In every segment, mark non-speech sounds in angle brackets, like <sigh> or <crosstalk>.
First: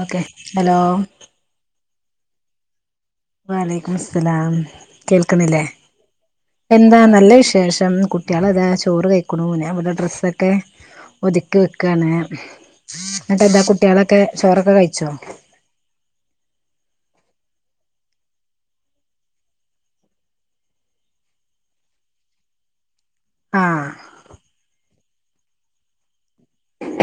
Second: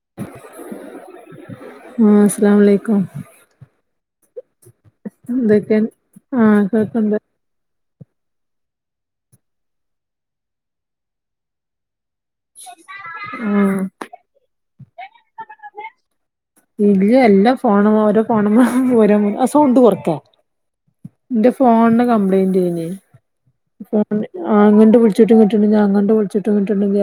Okay. Hello ആഹ് അസ്സലാമുലൈക്കും വലൈകുമുസ്സലാം കേൾക്കുന്നില്ലേ എന്തൊക്കെ ആഹ് എന്താ കേൾക്ക്ണ്ട് നല്ല വിശേഷം കുട്ട്യേള് അതാ ചോറ് കഴിക്കണു ഞാൻ ഇവിടെ ഡ്രസ്സ് ഒക്കെ ഒതുക്കി വെക്കാണ്. ന്നട്ട് എന്താ ആഹ് കുട്ടികളൊക്കെ ചോറൊക്കെ കഴിച്ചോ. ഇല്ല. എല്ലം ഫോണും ഓരോ ഫോണും ഓരോ ആ സൗണ്ട് കൊറക്കെ ഇന്റെ ഫോണിന് കംപ്ലയിന്റേനി ആഹ് ഫോൺ ആ ഇങ്ങണ്ട് വിളിച്ചിട്ടും കിട്ടണില്ല അങ്ങട്ണ്ട് വിളിച്ചി ട്ടും കിട്ടണില്ല.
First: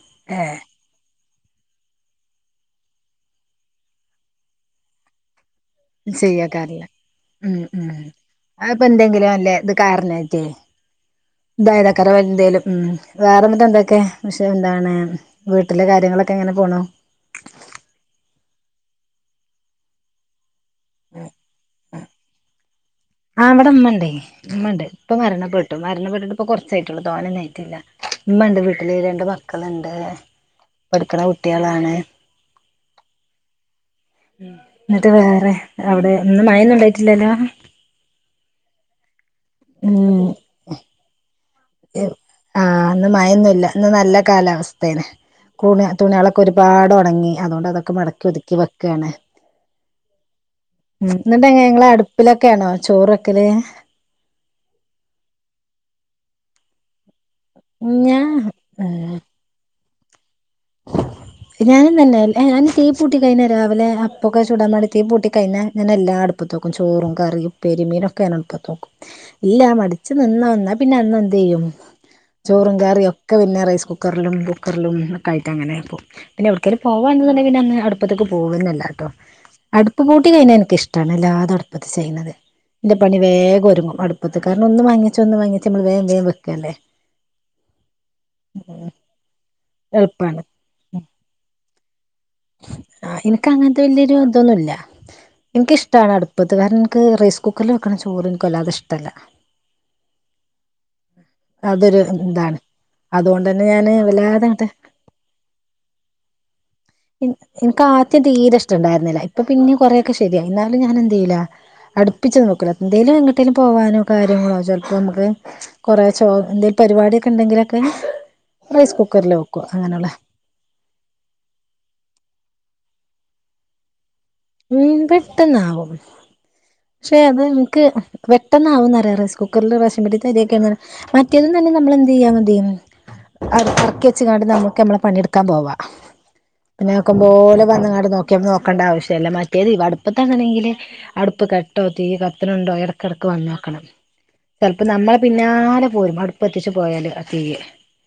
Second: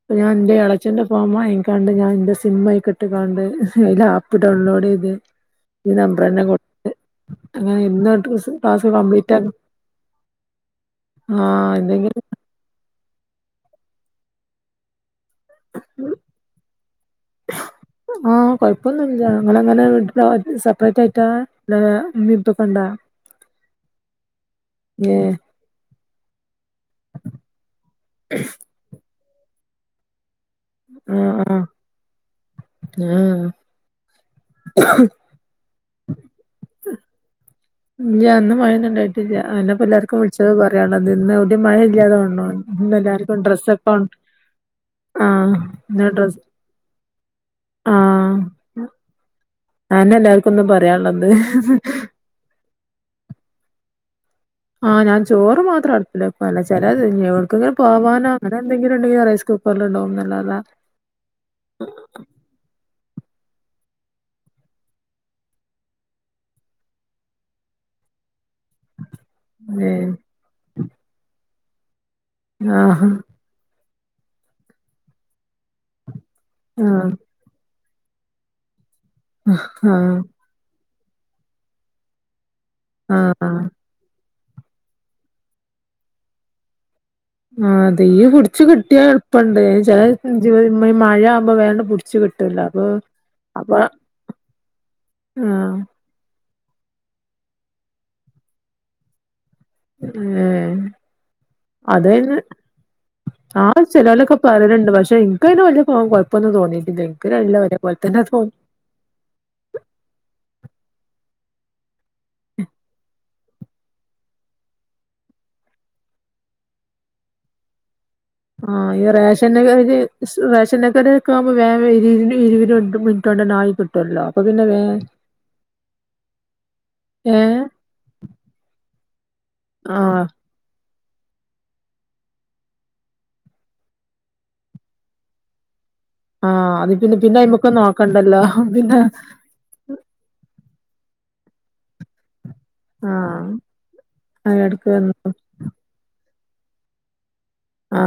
ഇപ്പൊ ഞാൻ ഏ എന്തെ അച്ഛന്റെ ഫോൺ വാങ്ങികാണ്ട് ഞാൻ ഇന്റെ സിം അതില്ക്ക് ഇട്ട് കാണ്ട് അയ്ല് ആപ്പ് ഡൗൺലോഡ് ചെയ്ത്. ശരിയാക്കാറില്ല മം മം ഇന്ന് അപ്പൊ ക്ലാസ് എന്തെങ്കിലും കംപ്ലീറ്റ് ആക്കി അല്ലേ ഇത് കാരണായിട്ടേ ആഹ് ഇതായരാക്കര എന്തെങ്കിലും എന്തേലും ഉം വേറെ ന്നട്ട് എന്തൊക്കെ? പക്ഷെ എന്താണ് വീട്ടിലെ കാര്യങ്ങളൊക്കെ എങ്ങനെ പോണു. ആഹ് കൊഴപ്പൊന്നുല്ല അങ്ങള് അങ്ങനെ <unintelligible> <unintelligible> അല്ല ഇമ്മീം ഇപ്പിം ഒക്കെ ഇണ്ട ആ ഇവിടെ ഇമ്മണ്ടേ ഇമ്മ ഉണ്ട്. ഉപ്പ മരണപ്പെട്ടു മരണപ്പെട്ടിട്ട് ഇപ്പൊ കുറച്ചായിട്ടുള്ളു തോനെ ഒന്നും ആയിട്ടില്ല. ഇമ്മണ്ട് വീട്ടില് രണ്ട് മക്കള്ണ്ട് പഠിക്കണ കുട്ട്യേളാണ്. ആഹാ ന്ന്ട്ട് വേറെ അവിടെ ഇന്ന് മഴ ഒന്നുംണ്ടായിട്ടില്ലല്ലോ. ഇല്ല്യ ഇന്ന് മഴ ഒന്നും ഉണ്ടായിട്ടില്ല അയന്നെ ഇപ്പൊ എല്ലാവർക്കും ഉം വിളിച്ചത് പറയാണ് നിന്ന് മഴ ഇല്ലാതെ ആഹ് തോണ്ണു ഇന്ന് എല്ലാർക്കും മഴയൊന്നുല്ല ഇന്ന് ഡ്രെസ്സ്പ്പോ നല്ല ആഹ് ഒക്കെ ഒരുപാട് ഒണങ്ങി. അതുകൊണ്ട് അതൊക്കെ മടക്കി ആഹ് ഒതുക്കി വെക്കാണ്. അതന്നെ എല്ലാർക്കും ഇന്നും ഉം പറയാനുള്ളത്. എന്നിട്ട് എങ്ങനെ നിങ്ങള് അടുപ്പിലൊക്കെയാണോ ചോറ് വെക്കല് ആഹ് ഞാൻ ചോറ് മാത്രം അടുപ്പിലാ വെക്ക ചിലത് എവ്ട്ക്ക്ങ്ങനെ പോവാനോ അങ്ങനെ ഞാൻ എന്തെങ്കിലും ഉണ്ടെങ്കിലും റൈസ് കുക്ക ണ്ടാവും <unintelligible> തെ <unintelligible> ഞാൻ തീ പൂട്ടികഴിഞ്ഞാൽ രാവിലെ അപ്പൊക്കെ ചുടാൻ വേണ്ടി തീ പൂട്ടി കഴിഞ്ഞാൽ ഞാൻ എല്ലാം അടുപ്പത്ത് വെക്കും ചോറും കറിയും പൊരി മീനൊക്കെ ഞാൻ അടുപ്പത്ത് വെ <inaudible> ഇല്ല ഏഹ് മടിച്ച് നിന്നാ എന്നാ പിന്നെ അന്ന എന്ത് ചെയ്യും ചോറും ആഹ് കറിയൊക്കെ ഒക്കെ പിന്നെ റൈസ് കുക്കറിലും കുക്കറിലും ഒക്കായിട്ട് അങ്ങനെ പോ. പിന്നെ എവ്ട്ക്കേലും ആഹ് പോവാൻ ഇണ്ട്ന്ന് ഇണ്ടെങ്കി പിന്നെ അന്ന് അടു അട്പ്പത്തക്ക് പോവുണെന്നെല്ല ട്ടോ. ആഹ് അടുപ്പ് പൂട്ടി കഴിഞ്ഞാൽ എനിക്ക് ഇഷ്ട്ടാണ് എല്ലാതു അട്പത്ത് ചെയ്യുന്നത്. ഇന്റെ പണി ആഹ് വേഗം ഒരുങ്ങും അടുപ്പത്ത് കാരണം ഒന്ന് വാങ്ങിച്ച് ഒന്ന് വാങ്ങിച്ച് നമ്മൾ വേം വേം വെക്കല്ലേ. ആഹ് തീ പിടിച്ച് കിട്ടിയാ എളുപ്പണ്ട് ചെല എളുപ്പമാണ് ഈ മഴ ആവുമ്പോ വേണ്ട പിടിച്ച കിട്ട ആ ഇന്ക്ക് അങ്ങനത്തെ വല്യരു അതൊന്നുല്ല്യ ആഹ് എനിക്കിഷ്ടാണ് അടു പൊതുവെ ന്ക് റൈസ് കുക്കറിൽ വെക്കണ ചോറ് ന്ക്ക് വെല്ലതെ ഇഷ്ട്ടല്ല. ഏഹ് അതൊരു അതന്നെ ഇതാണ് അതുകൊണ്ട് തന്നെ ആഹ് ഞാന് ചിലോലൊക്കെ വല്ലാതെങ്ങട്ട് പറയലുണ്ട്. പക്ഷെ എനിക്ക് അതിന് വലിയ കൊഴപ്പപൊന്നും തോന്നിയിട്ടില്ലെ. എനക്ക് ആദ്യം തീരെ ഇഷ്ടം ണ്ടായിരുന്നില്ല ഇപ്പ പിന്നെ കുറെക്കെ ശരിയായി എന്നാലും ഞാനെന്തതു ചെയില്ല അടുപ്പിച്ച് നോക്കൂ എന്തേലും ട്ടിന് പോവാനോ കാര്യങ്ങളോ ചെൽപ്പോ നമുക്ക് കുറെ ചോ എന്തെൽ പരിപാടി ഒക്കെ ഉണ്ടെങ്കിലൊക്കെ ആഹ് റൈസ് ഈ കുക്കറിൽ വെക്കും റേഷനരി അങ്ങനെയുള്ള റേഷന്റെ ഒക്കെ ആവുമ്പോ വേ വരി <unintelligible> രണ്ട് മിനുട്ട് കൊണ്ട് ആയി കിട്ടും ട്ടുവല്ലൊ അപ്പൊ പിന്നെ വേ പെട്ടെന്നാവും. പക്ഷെ അത് ഏഹ് ഇന്ക്ക് പെട്ടെന്നാവും എന്ന് അറിയാ റൈസ് കുക്കറിൽ റേഷൻ ആഹ് പിടിയെത്തെ അരിയൊക്കെ മറ്റേതും തന്നെ നമ്മള് എന്ത് ചെയ്യ മതി എർക്കിയച്ങ്ങാണ്ട് നമക്ക് നമ്മളെ പണിയെടുക്കാൻ പോവാ. ആഹ് അത് പിന്നെ ആക്കം പോലെ അയ്മക്ക് വന്ന്ങ്ങാട്ട് നോക്കിയ നോക്കണ്ടല്ലോ നോക്കണ്ട പിന്നെ ആവശ്യ മറ്റേത് അടുപ്പത്താന്ന്ണ്ടെങ്കില് അടുപ്പ് കെട്ടോ തീ കത്ത്ണ്‌ണ്ടോ എട ക്കെടക്ക് ആഹ് വന്നോക്കണം. ചെൽപ്പോ അയ്നെടക്ക് നമ്മളെ പിന്നാലെ പോരും അടുപ്പത്തിച്ചു പോയാല് അ തീയ് ആ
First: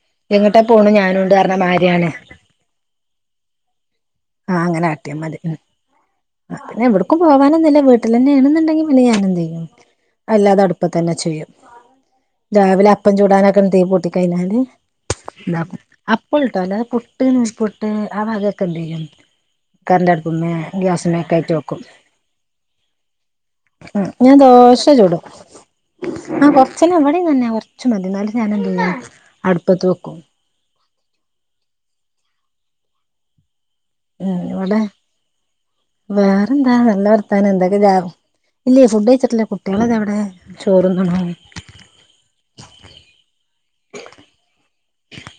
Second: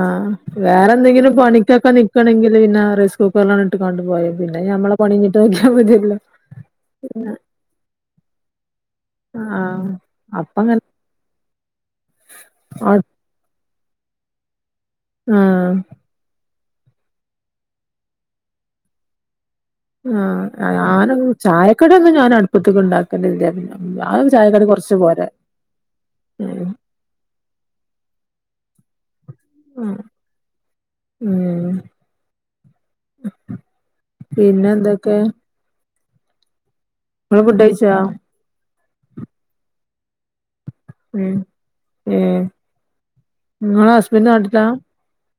വേറെന്തെങ്കിലും പണിക്കൊക്കെ മാരിയാണ് നിക്കണെങ്കിൽ പിന്നാ റൈസ് കുക്കറിലാണ്ട് ഇട്ട്കാണ്ട് പോയാതി. പിന്നെ ഞമ്മള പണിഞ്ഞിട്ട് ഓക്യാമത്യല്ലൊ അല്ല എവിടക്കും പോവാനൊന്നുല്ല, വീട്ടിലെന്നേണ്ന്ന്ണ്ടെങ്കിൽ പിന്നെ ഞാനെന്തെയ്യും ആഹ് അല്ലാതെ അപ്പങ്ങനെ അടുപ്പതന്നെ ചെയ്യും. രാവിലെ അപ്പം ചൂടാനൊക് ക്കെ തീ പൂട്ടി കയ്ഞ്ഞാല് ആഹ് താക്കും അപ്പോളളുട്ടൊ. അല്ലാതെ പുട്ട് നൈസ് പുട്ട് ആ വകക്കെന്ത്യ്യും കര്ൻ്റ്ട്പ്പ്മേ ആഹ് ഗ്യാസ് ഞാന് മേക്കായിട്ട് വെക്കും. ചായക്കടിയൊന്നും ഞാൻ അടുപ്പത്ത്ക്ക് ഉണ്ടാക്കലില്ല ആ ഞാൻ ചായക്കടി ദോശ കൊറച്ച് ചുടും പോരാ ആ ഉം കൊർച്ചന്നെ, വട്യും ങ്ങൻന്നെ കൊർച്ച് മതി. ന്നാലും ഞാനെഎന്തെയ്യും. അട്പ്പത്ത് ഉം വെക്കും. ഉം... ഉം ഇവിടെ പിന്നെന്തൊക്കെ? വേറെന്താ നല്ല വർത്താനം. ഫുഡ് എന്തൊക്ക കഴിച്ചോ ജാ ഇല്ല ഫുഡ് കഴിച്ചിട്ടില്ല. കുട്ടികള് താവടെ ചോറ്ന്ന്ണ് ഉം ഏ ങ്ങളെ ഹസ്ബൻഡ് നാട്ടിലാ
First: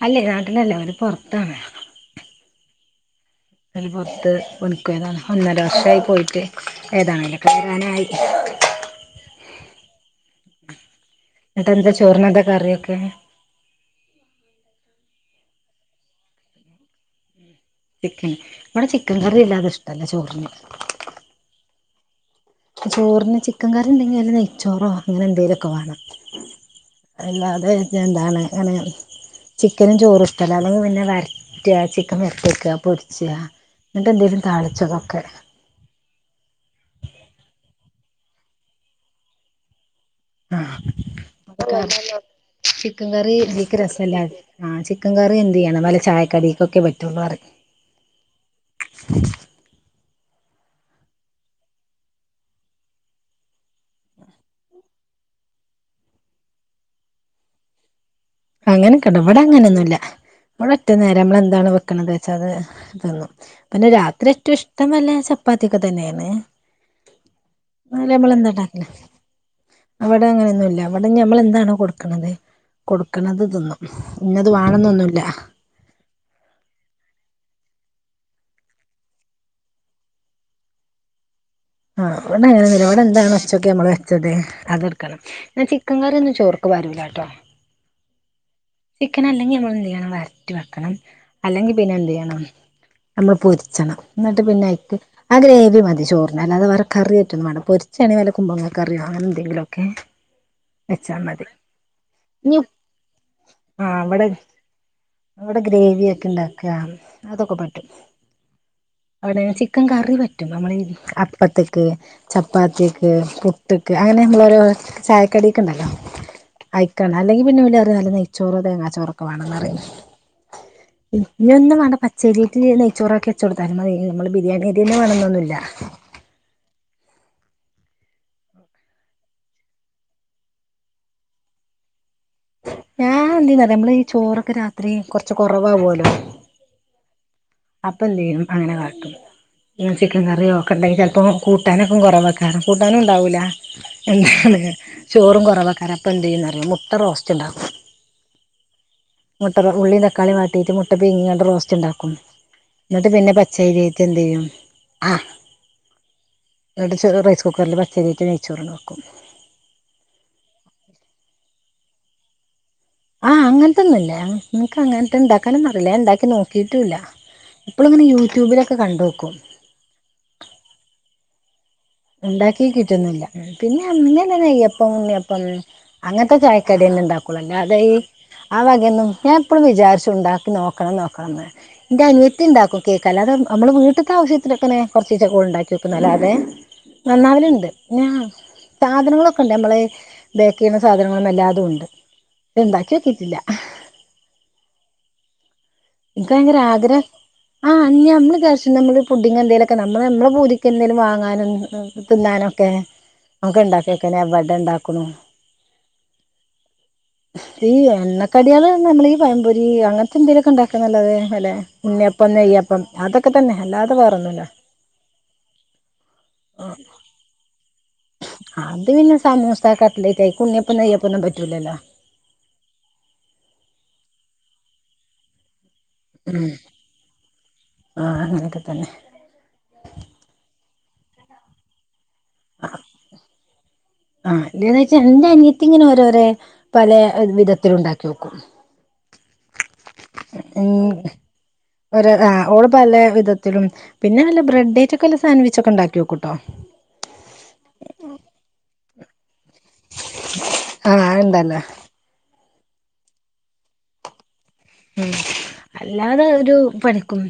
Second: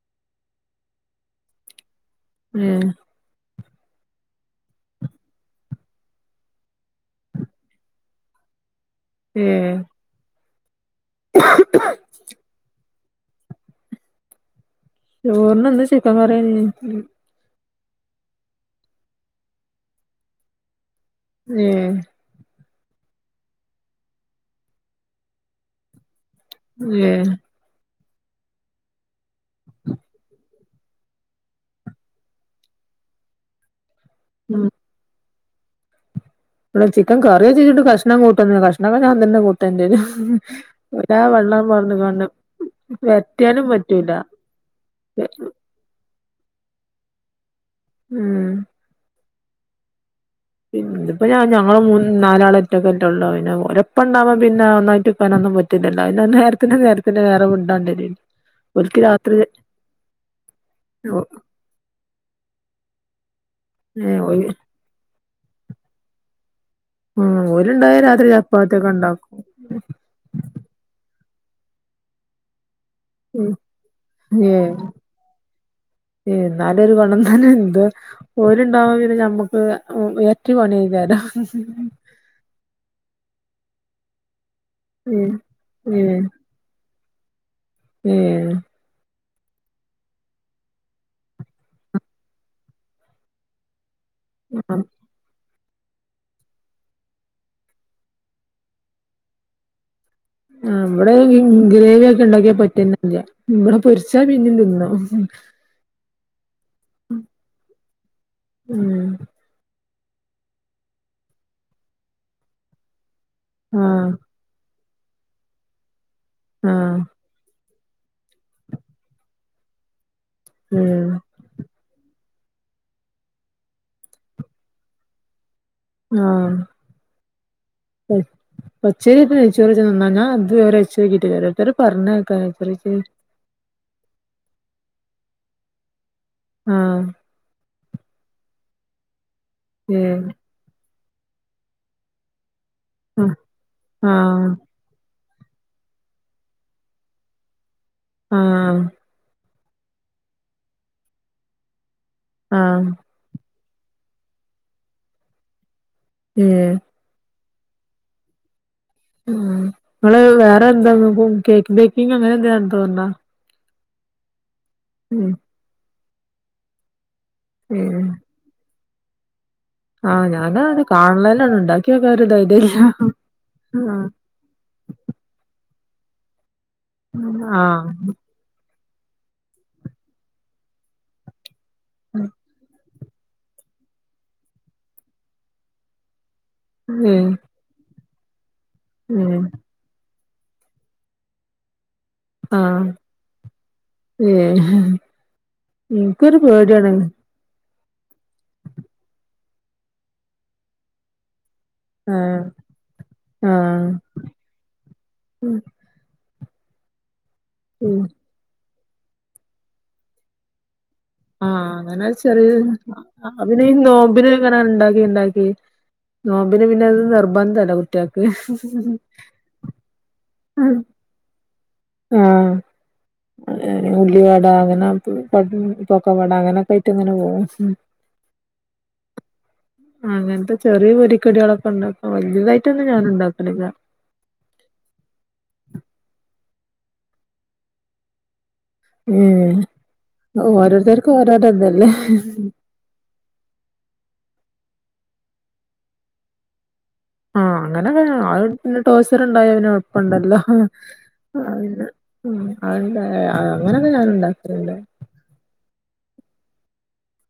അല്ലേ.. നാട്ടിലല്ല അവര് പൊർത്താണ് ഏ ഓല് പൊർത്ത് പണിക്കോയതാണ്. ഒന്നര വർഷായി പോയിട്ട്.. ഏതാണേലൊക്കെ വരാനായി ഏ... ന്നിട്ടെന്താ ചോറിനന്താ കറിയൊക്കെ ചോർന് ന്ന് ചിക്കൻ കറ്യേനി ബടെ ചിക്കൻ കറി അല്ലാതെ ഇഷ്ടല്ല ചോർന് ഏ... ചോർന് ചിക്കൻ കറി ണ്ടെങ്കി നല്ല നെയ്ച്ചോറോ അങ്ങനെന്തേലുഒക്കെ വാണം ഏഹ് അല്ലാതെ എന്താണ് ങ്ങനെ ചിക്കനും ചോറും ഇഷ്ട അല്ലാന്നെങ്കി പിന്നെ വര്റ്റ്വ ചിക്കൻ വര്റ്റെക്ക പൊര്ച്ച്വ ന്നട്ടന്തേലും ഉം താളിച്ചതൊക്കെ വടെ ചിക്കൻ കറിയെച്ച്ച്ച്ട്ട് കഷ്ണം കൂട്ടല്ല്ല്ല. കഷ്ണക്കെ ഞാൻ തന്ന കൂട്ടണ്ടേരും. ഹ്ഹ്ഹ് ആ <inaudible> ലാ വള്ളം പാർന്ന്കാണ്ട് ചിക്കൻ കറി വരട്ടിയാലും തീക്ക് പറ്റൂല രസല്ല റിം. ആ ചിക്കൻ കറി എന്തെയ്യണം വല്ല ചായക്കടി ക്കൊക്കെ പറ്റുള്ളൂ അറിം ഉം. <inaudible> പിന്നപ്പോ ഞ ഞങ്ങള് മൂ നാലാളൊറ്റൊക്കെല്ലൊള്ളൂ. പിന്നെ ഓലെപ്പ ന്നാ പ്പം പിന്നെ ഒന്നായിട്ടിട്ക്കാനൊന്നും പറ്റ് റ്റൂലല്ലോ. പിന്നെ നേരത്തിന് നേരത്തിന് വേറെ ഫുഡാണ്ടെര്യും അയ്ന് അങ്ങനെക്കണ്ടൊ. വടെ അങ്ങനൊന്നുല്ല. ബടെ ഒറ്റ നേരം. മ്മളെന്താണൊ വെ ക്ക്ണത്ച്ച അത് തിന്നും. പിന്നെ ഏഹ് രാത്രി ഓല് ഏറ്റും ഇഷ്ടം നല്ല ചപ്പാത്യൊക്കെതന്നേണ് ഉം... ഓല്ണ്ടായാൽ രാത്രി ഉണ്ടാക്കല് ചപ്പാത്യൊക്കെ ണ്ടാക്കും അവിടെ അങ്ങനെന്നുഅല്ല. വടെ ഞ്ഞി ഞമ്മൾ എന്താണോ കൊട്ക്ക്ണത്, ക്ക്ണത് ഉം തിന്നും. ഇന്നത് വാണംന്നൊന്നുല്ല ഏ ന്നാലും <unintelligible> ഓലുണ്ടാവുമ്പോൾ പിന്നെ നമ്മക്ക് ഇരട്ടി പണിയാക്കാരം. ആഹ് ഇവടെ അങ്ങനെയൊന്നുല്ല എന്താണ് ഉച്ചക്ക് നമ്മള് വെച്ചത് അതെട്ക്കണം ഉം ഞാ ചിക്കൻ കറി ഒന്ന് ചോർക് ക്കുപാരൂലാട്ടോ ഏ <inaudible> ക്കനഅല്ലെങ്കിൽ നമ്മളെന്ത്യ്യണം, വരറ്റി വെക്കണം. അല്ലെങ്കിൽ പിന്നെ എന്തെയ്യണം നമ്മൾ പൊര്ച്ചണം. ന്നട്ട് ആഹ് പിന്നെയ്ക്ക് ആ ഗ്രേവി മതി ചോറിന്. അല്ലാത വേറെ കറിയായിട്ടൊന്നും വാണ്ട. പൊരിച്ചാണെ വല്ല കുംബ്ലങ്ങ കറിയോ അങ്ങനെ എന്തെങ്കിലൊക്കെ <unintelligible> <inaudible> ആ വിടെ ഗ്രേവി ഒക്കെണ്ടാക്കിയാ ഇനി പറ്റ ന്നെല്ല വടെ പൊര്ച്ചാ പിന്നിം തിന്നും അവിടെ ഗ്രേവി ഒക്കെ ഇണ്ടാക്ക, അതൊക്കെ പറ്റും. ഉം അവിടെ ചിക്ക് ചിക്കൻ കറി പറ്റും നമ്മൾ അപ്പത്തക്ക്, ചപ്പാത്തിക്ക്, പുട്ട്ക്ക് ആഹ് അങ്ങനെ നമ്മളോ ചായക്കടി ഒക്കെണ്ടല്ലോ ആഹ് അയ്ക്കാണ് അല്ലെങ്കിൽ പിന്നെ ഓല് പറയും <unintelligible> ചോറ് തേങ്ങാ ചോറൊക്കെ വേണന്ന് പറയും ഉം ഇനി ഒന്നും വേണ്ട പ പച്ചേരിറ്റ് നെയ്ച്ചോറാക്കി വെച്ചൊട്ത്താലും മതി നമ്മള് ബിരിയാണി അരിന്നെ വേണന്നൊന്നുല്ല. ആഹ് എം പച്ചരി ഇട്ട് നെയ്ച്ചോറ് വെച്ചാൽ നന്നാവോ ഞാൻ ഇതുവരെ വെച്ച് നോക്കീട്ടില്ല ഓരോരുത്തർ പർഞ്ഞ് കേക്കാ <unintelligible> ഞാൻ എന്ത് ചെയ്യുന്നറിയോ നമ്മള് ഈ ചോറൊക്കെ രാത്രി കൊർച്ച് കൊറവാവോല്ലോ ആഹ് അപ്പ എന്തേനും അങ്ങനെ കാട്ടും ചിക്കൻ ഏഹ് കറിയൊക്കെ ഇണ്ടെങ്കിൽ ചെൽപ്പോ കൂട്ടാനൊക്കെ കുറവാക വേറെകൂട്ടാനും ഇണ്ടാവൂല ആഹ് ആഹ് എന്താണ് ചോറും കുറവാ കാരം എന്തെയ്യുന്നു മുട്ട റോസ്റ്റ് ഉണ്ടാക്കും ആഹ് മുട്ട ഉള്ളിയും തക്കാളി വാട്ടീട്ട് മുട്ട പീങ്ങിയിട്ട് റോസ്റ്റ് ഉണ്ടാക്കൂ ആഹ് പിന്നെ പച്ചരീറ്റ എന്ത് ചെയ്യും ആഹ് ഉം ചെറിയ റൈസ് കുക്കറിൽ പച്ചരിയിട്ട് നെയ്ച്ചോറ് ണ്ടാക്കും ഉം നമ്മളെ വേറെ എന്താ കേക്ക് ബേക്കിങ്ങ് അങ്ങനെ ന്തേ <unintelligible> ആഹ് അങ്ങൻത്തൊന്നുല്ല നങ്ങ് ഇൻക്ക് അങ്ങൻത്തെ ഉം ഇണ്ടാക്കാനൊന്നും അറീല്ല. ഞാൻ ഇണ്ടാക്കി നോക്കിട്ടും ഇല്ല. ഏഹ് ഇപ്പോള്ങ്ങനെ യൂട്യൂബിലൊക്കെ കണ്ടോക്കും. ആഹ് ഞാൻ കാണേ ഉള്ളൂ ഉണ്ടാക്കി നോക്കാൻ ഉണ്ടാക്കി ധൈര്യല്ല കിട്ടുന്നില്ല പിന്നെ മ് അങ്ങനെന്നെ നെയ്യപ്പം ഉണ്ണിയപ്പം അങ്ങനത്തെ ചായക്കടിയേ ഉണ്ടാ കൊള്ളൂ. അല്ലാതെ ആഹ് ഈ ആ വകയന്നും ഞാൻ എപ്പോഴും ആ ആവകയൊന്നും ഞാൻ എപ്പയുംവിചാരിച്ചുംഇണ്ടാക്കി നോക്കണം നോക്കണം എന്റെ അനിയത്തി ഇണ്ടാക്കും. കേൾക്കല്ലാതെ നമ്മള് വീട്ടിത്തെ ആവശ്യത്തിക്കനെ കുറച്ച് ഒക്കെ ഉണ്ടാക്കി നോക്കൂന്നല്ലാതെ ഏഹ് നന്നാവലുണ്ട്. ഞാൻ സാധനങ്ങളൊക്കെ ഏഹ് ഉണ്ട് നമ്മളെ ബേക്ക് ചെയ്യുന്ന സാധനങ്ങളും എല്ലാതുംണ്ട് ആഹ് ഏ ഇൻക്കൊരു പേടിയാണെ ആ നമ്മള് ക്യാഷ്നമ്മള് ഫുഡിങ് എന്തെലൊക്കെ നമ്മള് നമ്മളെ പൂതിക്ക് എന്തേലും വാങ്ങാനും. ഉം തിന്നാനൊക്കെ നമുക്ക് ആഹ് ഇണ്ടാക്കിക്കനെ എപടെ ഇണ്ടാക്ക്ണു ഈ ഉം എണ്ണക്കടികള് നമ്മൾ ഈ പഴംപൊരി അങ്ങനത്തെ എന്തെലൊക്കെ ഇണ്ടാക്കാന്നല്ലാതെ ആഹ് അങ്ങനെ <unintelligible> അപ്പ തന്നെ പിന്നെ ഈ അല്ലാതെ വേറൊന്നുമില്ല നോബിനിങ്ങനെ ഇണ്ടാക്കി ഇണ്ടാക്കി നോമ്പിന് പിന്നെ അത് നിർബന്ധല്ലേ കുട്ടിയാൾക്ക് എത്താ <unintelligible> കൈക്ക് ഉണ്ണിയപ്പം നെയ്യപ്പം ഒന്നും പറ്റൂലല്ലോ. ആഹ് <unintelligible> ഉള്ളിവട അങ്ങനെ <unintelligible> പക്കവട അങ്ങനൊക്കെ ആയിറ്റ് ഇങ്ങനെപോവും ആഹ് അങ്ങനൊക്കെ തന്നെ അങ്ങൻത്തെ ചെറിയ പൊരിക്കടികളൊക്കെണ്ടാക്കും വലിയതായിട്ടൊന്നും ഞാൻ ഇണ്ടാക്കലില്ല. ആഹ് ഇതേന്നോയ്ച്ച എന്റെ അനിയത്തി ഇങ്ങനെ ഓരോരെ പലേ വിധത്തിലുണ്ടാക്കിഓക്കും. ഉം ഉം ഓരോരുത്തർക്കും ഓരോരോ ഇതല്ലേ ഒരു ആ ഓള് പല വിധത്തിലും പിന്നെ നല്ല ബ്രെഡ <unintelligible> സാൻവിച്ച് ഒക്കെ ഇണ്ടാക്കി നോക്കുട്ടോ. ആഹ് അങ്ങനെയൊക്കെ അങ്ങനെ ടോയ്‌സര്‍ ഉണ്ടായ പിന്നെ എളുപ്പണ്ടല്ലോ, ആഹ് ഉണ്ടല്ലോ അത് പിന്നെ <unintelligible> അങ്ങനൊക്കെ ഞാനുംണ്ടാക്കൽണ്ട് ഉം അല്ലാതെ ഒരു പണിക്കും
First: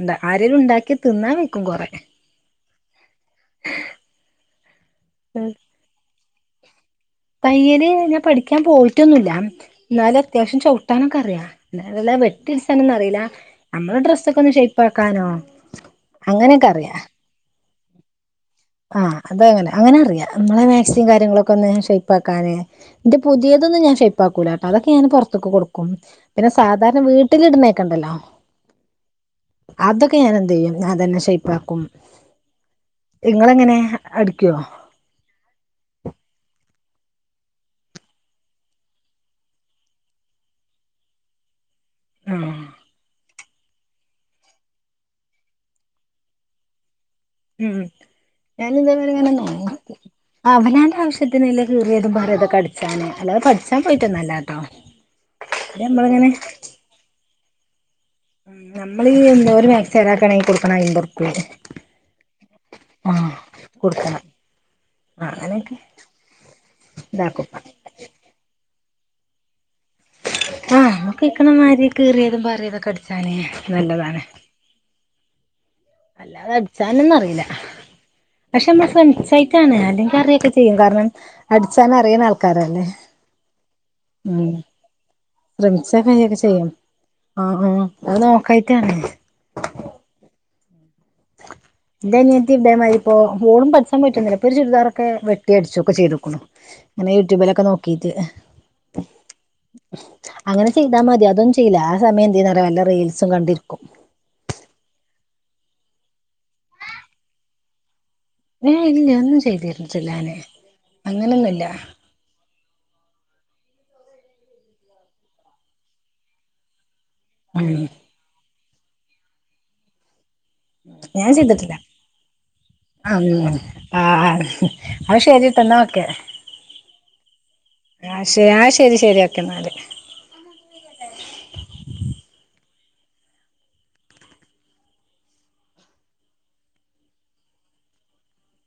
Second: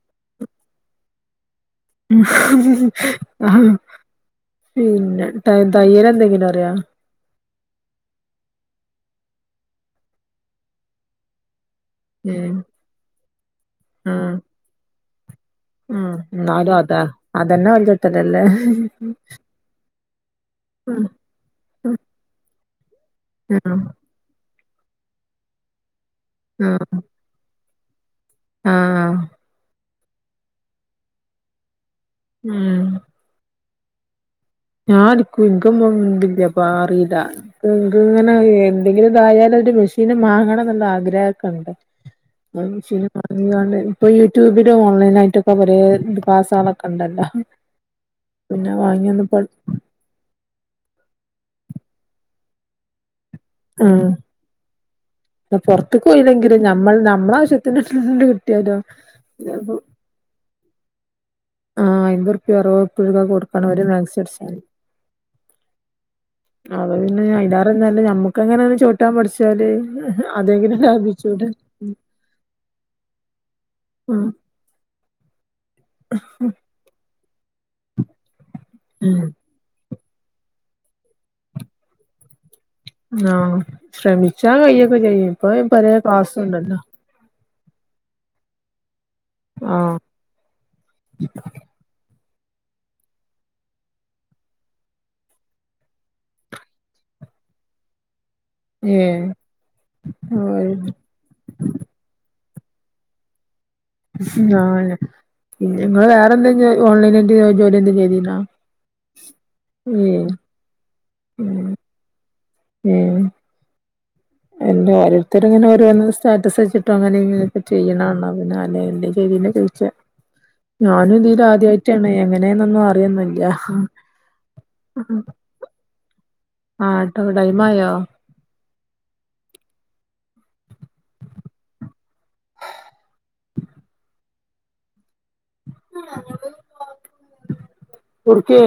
എന്താ ആരലും ഇണ്ടാക്കിയ തിന്നാ വയ്ക്കും കൊറെ പിന്നെ ഉം ട്ട തയ്യൽ എന്തെങ്കിലും അറിയോ തയ്യല് ഞാൻ പഠിക്കാൻ പോയിട്ടൊന്നുല്ല ഇന്നാലും അത്യാവശ്യം ചവിട്ടാനൊക്കെ അറിയാ അല്ല വെട്ടി ഏഹ് അട്സാനൊന്നുംഅറീല്ല. നമ്മളെ ആഹ് ഡ്രസ്സൊക്കെന്ന് ഷെയ്പ്പാക്കാനോ ഉം ന്നാലും അതാ അതെന്നെ വലിയ കിട്ടലല്ലേ ആഹ് അതെങ്ങനെ അങ്ങനെ അറിയാം നമ്മളെ മാക്സി കാര്യങ്ങളൊക്കെ ഒന്ന് ഷപ്പാക്കാനെ എന്റെ ആഹ് പുതിയതൊന്ന് ഞാൻ ഷേ ഉപ്പാക്കൂലാട്ട അതൊക്കെ ഞാൻ പുറത്തൊക്ക് കൊടുക്കും പിന്നെ സാധാരണ വീട്ടില ഇടുന്നേക്കണ്ടല്ലോ ആഹ അതൊക്കെ ഞാന എന്ത് ചെയ്യും ഞാതന്നെ ഷേപ്പാക്കും ഉം നിങ്ങളെങ്ങനെ അടിക്കുവോ ഞാനടിക്കും ഇകൊന്ന് <unintelligible> പാറല്ല ഇങ്ങനെ എന്തെങ്കിലും ഇതായാല ഒരു മെഷീന് വാങ്ങണം എന്നുള്ള ആഗ്രഹമൊക്കെണ്ട് ആഹ് ആ <unintelligible> അണ്ട് ഇപ്പൊ യൂട്യൂബില ഓൺലൈനായിട്ടൊക്കെ ഒരേ ഇകസുകളൊക്കെ ഉണ്ടല്ലോ ഉം പിന്നെ വാങ്ങിയൊന്ന് ഞനിതങ്ങനെ പ <unintelligible> അവലാന്റെ ആവശ്യത്തിനല്ല കീറിയതും പറത കടിച്ചാന് അല്ല പഠ ആഹ് സംഭവട്ടൊന്നല്ലട്ടോ പൊറത്ത്ക്ക് നമ്മള എങ്ങനെ പോയില്ലെങ്കിലും നമ്മൾ നമ്മള ആവശ്യത്തിന്ണ്ട് കിട്ടിയാലോ ചെരാ കണി കൊടുക്കണം അൻമ്പോറുപ്പിക ആഹ് അൻപത് റുപ്പിക <unintelligible> കൊടുക്കാണ് ഒരു <unintelligible> ആ അങ്ങനെയൊക്കെ അത പിന്നെ ഇതാക്കുംപ്പ ഇതാറെല്ല ഞമ്മക്ക്ങ്ങനെ ചോട്ടാൻ പഠിച്ചു വച്ചല് അതെങ്ങനെ ആഹ് നമ്മക്ക് ലാഭിച്ചടെ <inaudible> കഴിക്കണമാതിരി കീറിയതും പാറിയതൊക്കെ അടിച്ചാന് നല്ലതാണ് അല്ലാതെ അടിച്ചാനൊന്നും അറിയില്ല പക്ഷെ നമ്മള് ഉം ശ്രമിച്ച ണ് അല്ലെങ്കിൽ അറിയൊക്കെ ചെയ്യും കാരണം അടിച്ചാന അറിയുന്ന ആൾക്കാരല്ലേ ആഹ ഉം ശ്രമിച്ചാ കയ്യൊക്കെ ചെയ്യും ഇപ്പൊ പയ കാസുണ്ടല്ലോ ആ ആ അത് നോക്കായിട്ടണേ ആഹ എൻ്റെ അനത്ത് ഇവിടേ മാതിരി ഇപ്പോ വോടും പഠസാൻ പറ്റുന്നില്ല ഇപ്പൊ ചുരിദാറൊക്കെ വെട്ടി അടിച്ചുക്കെ ചെയ്തുക്കുണു അങ്ങനെ യൂട്യൂബിലൊക്കെ നോക്കീട്ട് ഏഹ് അങ്ങനെ ചെയ്താ മതി അതൊ ശയില്ല ആ സമയം എന്ത ചെയ്യാ പറ വല്ല റീൽസും കണ്ടിരിക്കും ഉ ആ നിങ്ങള് വേറെന്ത ഓൺലൈനായിട്ട് ജോലി എന്തും ചെയ്തില്ല ഞാൻ ഇല്ല ഒന്നും ചെയ്തിരുന്നട്ടില്ലഞാന് അങ്ങനൊന്നുല്ല ഉം <inaudible> എന്റെ ഓരോരുത്തർ ഇന ഓരോ സ്റ്റാറ്റസ് വെച്ചിട്ടും അങ്ങനെ ഇങ്ങനൊക്കെ ഉം ചെയ്യണണോ പിന്നെ അന <unintelligible> ചോദിച്ച ഞാനും ഞാൻ ഇതിൽ ചെയ്തിട്ടില്ല ആദ്യായിട്ടാണ് എങ്ങനെയന്നൊന്നും അറിയൻ പറ്റില്ല അ ശരിട്ട എന്നാ ഒക്കെ ആ ട്ടോ ടൈമായോ ക്ഷെ ആ ശരി ശരിയാക്കെ എന്നാല് ഒക്കെ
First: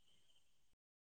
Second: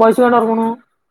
വയസ കട്ടക്കണും